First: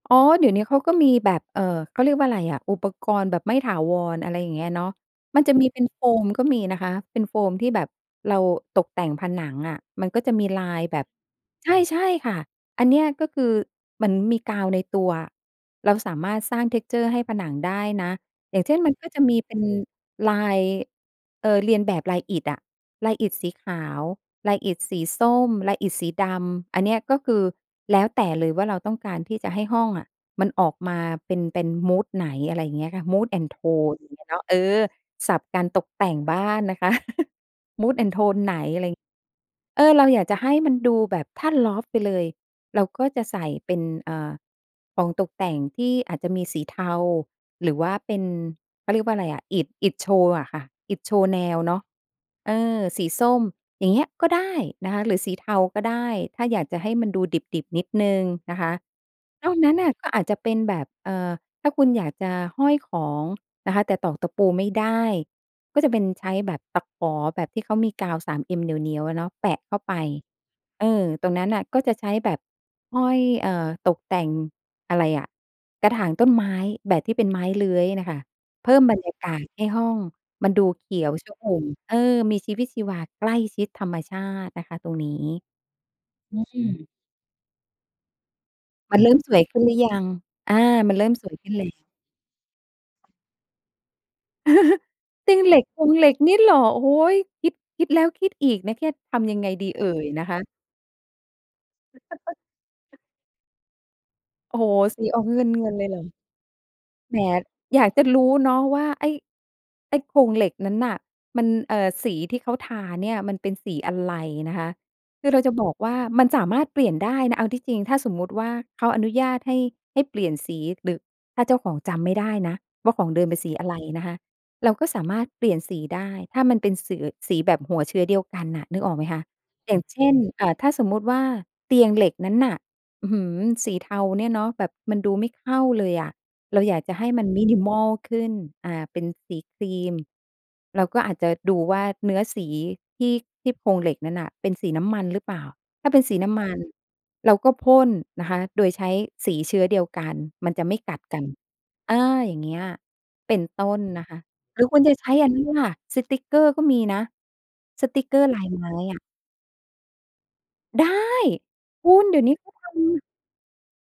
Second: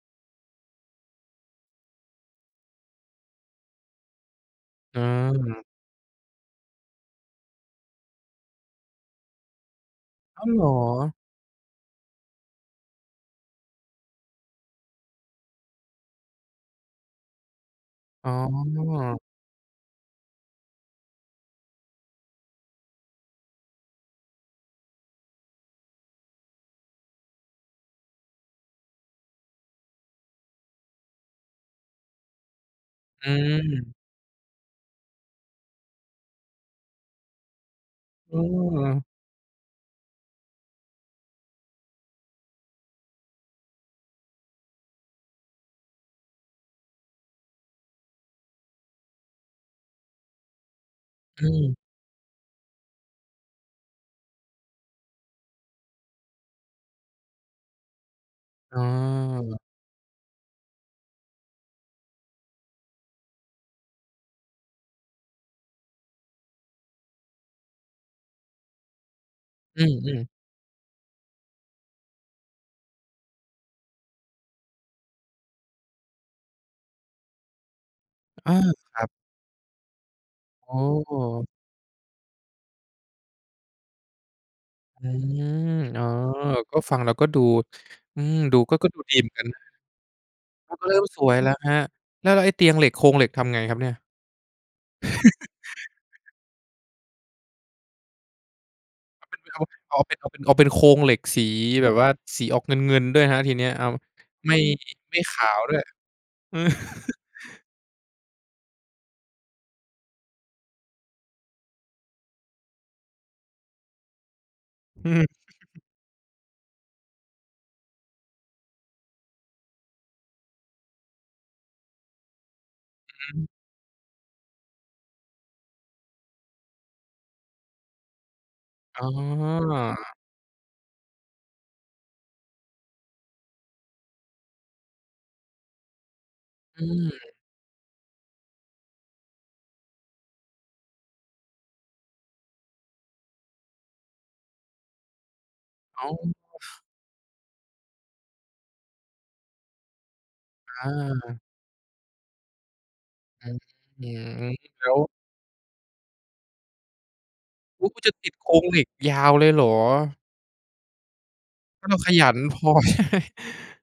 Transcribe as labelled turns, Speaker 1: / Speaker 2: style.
Speaker 1: อ๋อ เดี๋ยวเนี้ยเขาก็มีแบบ เอ่อ เขาเรียกว่าอะไรอะ อุปกรณ์แบบไม่ถาวร อะไรอย่างเงี้ยเนาะ
Speaker 2: อื
Speaker 1: มันจะ
Speaker 2: ม
Speaker 1: มีเป็นโฟมก็มีนะคะ เป็นโฟมที่แบบเราตกแต่งผนังอะ มันก็จะ
Speaker 2: อ้
Speaker 1: มี
Speaker 2: าว เ
Speaker 1: ล
Speaker 2: หร
Speaker 1: า
Speaker 2: อ?
Speaker 1: ยแบบ ใช่ ใช่ค่ะ อันเนี้ย ก็คือเหมือนมีกาวในตัวอะ เราสามารถสร้าง texture ให้ผนังได้นะ
Speaker 2: อ๋
Speaker 1: อย่างเช่น มันก็
Speaker 2: อ
Speaker 1: จะมีเป็นลาย เอ่อ เลียนแบบลายอิฐอะ ลายอิฐสีขาว ลายอิฐสีส้ม ลายอิฐสีดำ อันเนี้ย ก็คือแล้วแต่เลยว่าเราต้องการที่จะให้ห้องอะมันออกมาเป็น เป็น Mood ไหน อะไรอย่างเงี้ยค่ะ
Speaker 2: อ
Speaker 1: Mood and
Speaker 2: ืม
Speaker 1: Tone อย่างเงี้ยเนาะ เออ ศัพท์การตกแต่งบ้านนะคะ Mood and Tone ไหน อะไ
Speaker 2: อืม
Speaker 1: ร เออ เราอยากจะให้มันดูแบบ ถ้า loft ไปเลยเราก็จะใส่เป็น เอ่อ ของตกแต่งที่อาจจะมีสีเทา หรือว่าเป็น เขาเรียกว่าอะไรอะ อิฐ อิฐโชว์อะค่ะ อิฐโชว์แน
Speaker 2: อื
Speaker 1: วเน
Speaker 2: ม
Speaker 1: าะ เออ สีส้ม อย่างเงี้ยก็ได้นะคะ หรือสีเทาก็ได้ ถ้าอยากจะให้มันดูดิบ ๆ นิดหนึ่งนะคะ
Speaker 2: อ๋
Speaker 1: นอก
Speaker 2: อ
Speaker 1: นั้นน่ะก็อาจจะเป็นแบบ เอ่อ ถ้าคุณอยากจะห้อยของนะคะ แต่ตอกตะปูไม่ได้ ก็จะเป็นใช้แบบตะขอแบบที่เขามีกาว 3M เหนียว ๆ อะเนาะ แปะเข้
Speaker 2: อ
Speaker 1: า
Speaker 2: ื
Speaker 1: ไป
Speaker 2: ม ๆ
Speaker 1: เออ ตรงนั้นน่ะ ก็จะใช้แบบห้อย เอ่อ ตกแต่ง อะไรอะ กระถางต้นไม้แบบที่เป็นไม้เลื้อยน่ะค่ะ
Speaker 2: อา
Speaker 1: เพิ่มบร
Speaker 2: คร
Speaker 1: ร
Speaker 2: ับ
Speaker 1: ยากาศให้ห้องมันดู
Speaker 2: อ๋
Speaker 1: เขียวช
Speaker 2: อ
Speaker 1: อุ่ม เอ่อ มีชีวิตชีวา ใกล้ชิดธรรมชาตินะคะ ตรง
Speaker 2: อื
Speaker 1: นี้
Speaker 2: ม อ๋อ
Speaker 1: อื
Speaker 2: ก็
Speaker 1: ม
Speaker 2: ฟังแล้วก็ดู อืม ดูก็ ก็
Speaker 1: ม
Speaker 2: ด
Speaker 1: ั
Speaker 2: ู
Speaker 1: นเริ
Speaker 2: ด
Speaker 1: ่
Speaker 2: ี
Speaker 1: ม
Speaker 2: เหม
Speaker 1: ส
Speaker 2: ือน
Speaker 1: ว
Speaker 2: ก
Speaker 1: ย
Speaker 2: ัน
Speaker 1: ข
Speaker 2: น
Speaker 1: ึ้
Speaker 2: ะ
Speaker 1: นหรือยัง? อา
Speaker 2: โอ้ ก็
Speaker 1: ม
Speaker 2: เร
Speaker 1: ัน
Speaker 2: ิ่
Speaker 1: เร
Speaker 2: ม
Speaker 1: ิ่ม
Speaker 2: ส
Speaker 1: ส
Speaker 2: ว
Speaker 1: วย
Speaker 2: ย
Speaker 1: ข
Speaker 2: แ
Speaker 1: ึ
Speaker 2: ล
Speaker 1: ้
Speaker 2: ้
Speaker 1: น
Speaker 2: ว
Speaker 1: แล
Speaker 2: ค
Speaker 1: ้ว
Speaker 2: รับ แล้ว แล้วไอ้เตียงเหล็ก โครงเหล็ก ทำไงครับเนี่ย?
Speaker 1: เตียงเหล็ก โครงเหล็กนี่เหรอ โอ้โฮ! คิด คิดแล้วคิดอีกนะ แค่ ท
Speaker 2: เ
Speaker 1: ำยังไง
Speaker 2: อา
Speaker 1: ดี
Speaker 2: เป็น
Speaker 1: เอ่
Speaker 2: ไปเอา
Speaker 1: ย
Speaker 2: เอาเป็น
Speaker 1: น
Speaker 2: เอ
Speaker 1: ะ
Speaker 2: า
Speaker 1: ค
Speaker 2: เป็น
Speaker 1: ะ?
Speaker 2: เอาเป็นโครงเหล็กสีแบบว่าสีออกเงิน ๆ ด้วยครับ ทีเนี้ย เอาไม
Speaker 1: โ
Speaker 2: ่
Speaker 1: อ้โฮ! สี
Speaker 2: ไม
Speaker 1: อ
Speaker 2: ่
Speaker 1: อก
Speaker 2: ข
Speaker 1: เง
Speaker 2: าว
Speaker 1: ิ
Speaker 2: ด้
Speaker 1: น ๆ
Speaker 2: วย
Speaker 1: เลยเหรอ แหม อยากจะรู้เนาะว่าไอ้ ไอ้โครงเหล็กนั้นน่ะ มัน เอ่อ สีที่เค้าทาเนี่ยมันเป็นสีอะไรนะคะ
Speaker 2: อือฮ
Speaker 1: ค
Speaker 2: ึ
Speaker 1: ือเราจะบอกว่ามันสามารถเปลี่ยนได้นะ เอาที่จริง ถ้าสมมุติว่าเขาอนุญาตให้ ให้เปลี่ยนสี หรือถ้าเจ้าของจำไม่ได้นะว่าขอ
Speaker 2: อ
Speaker 1: ง
Speaker 2: ื
Speaker 1: เด
Speaker 2: อ
Speaker 1: ิ
Speaker 2: ฮ
Speaker 1: มเป็น
Speaker 2: ึ
Speaker 1: สีอะไรนะคะ เราก็สามารถเปลี่ยนสีได้ถ้ามันเป็น ส สีแบบหัวเชื้อเดียวกันน่ะ นึกออก
Speaker 2: อ
Speaker 1: ไ
Speaker 2: ๋
Speaker 1: หมคะ อย่างเช่
Speaker 2: อ
Speaker 1: น อ่า ถ้าสมมุติว่าเตียงเหล็กนั้นน่ะ อื้อฮือ! สีเทาเนี่ยเนาะ แบบมันดูไม่เข้าเลยอะ เราอย
Speaker 2: อ
Speaker 1: า
Speaker 2: ื
Speaker 1: กจะให้มัน
Speaker 2: ม
Speaker 1: minimal ขึ้น อ่า เป็นสีครีม เราก็อาจจะดูว่าเนื้อสีที่ ที่โครงเหล็กนั้นน่ะเป็นสีน้ำมันหรือเปล่า ถ้าเป็
Speaker 2: อ
Speaker 1: น
Speaker 2: ้า
Speaker 1: ส
Speaker 2: ว
Speaker 1: ีน้ำมันเราก็พ่นนะคะโดยใช้สีเชื้อเดียวกัน มันจะไม่
Speaker 2: อ
Speaker 1: กัดกัน
Speaker 2: า
Speaker 1: เอ่อ อย่างเงี้ยเป็น
Speaker 2: อืม
Speaker 1: ต้นน
Speaker 2: อื
Speaker 1: ะคะ
Speaker 2: ม
Speaker 1: หรือคุ
Speaker 2: แ
Speaker 1: ณ
Speaker 2: ล้
Speaker 1: จะ
Speaker 2: ว
Speaker 1: ใช้อันนั้นล่ะ สติกเกอร์ก็มีนะ ส
Speaker 2: อุ๊ย!
Speaker 1: ต
Speaker 2: คุ
Speaker 1: ิ
Speaker 2: ณ
Speaker 1: ก
Speaker 2: จ
Speaker 1: เ
Speaker 2: ะ
Speaker 1: กอร
Speaker 2: ต
Speaker 1: ์
Speaker 2: ิด
Speaker 1: ลา
Speaker 2: โค
Speaker 1: ย
Speaker 2: ร
Speaker 1: ไม
Speaker 2: ง
Speaker 1: ้
Speaker 2: เหล็ก
Speaker 1: อะ
Speaker 2: ยาวเลยเหรอ?
Speaker 1: ได้ ค
Speaker 2: ถ้
Speaker 1: ุ
Speaker 2: าเรา
Speaker 1: ณ
Speaker 2: ข
Speaker 1: เดี๋ย
Speaker 2: ย
Speaker 1: วน
Speaker 2: ั
Speaker 1: ี้
Speaker 2: น
Speaker 1: เขา
Speaker 2: พ
Speaker 1: ท
Speaker 2: อ
Speaker 1: ำ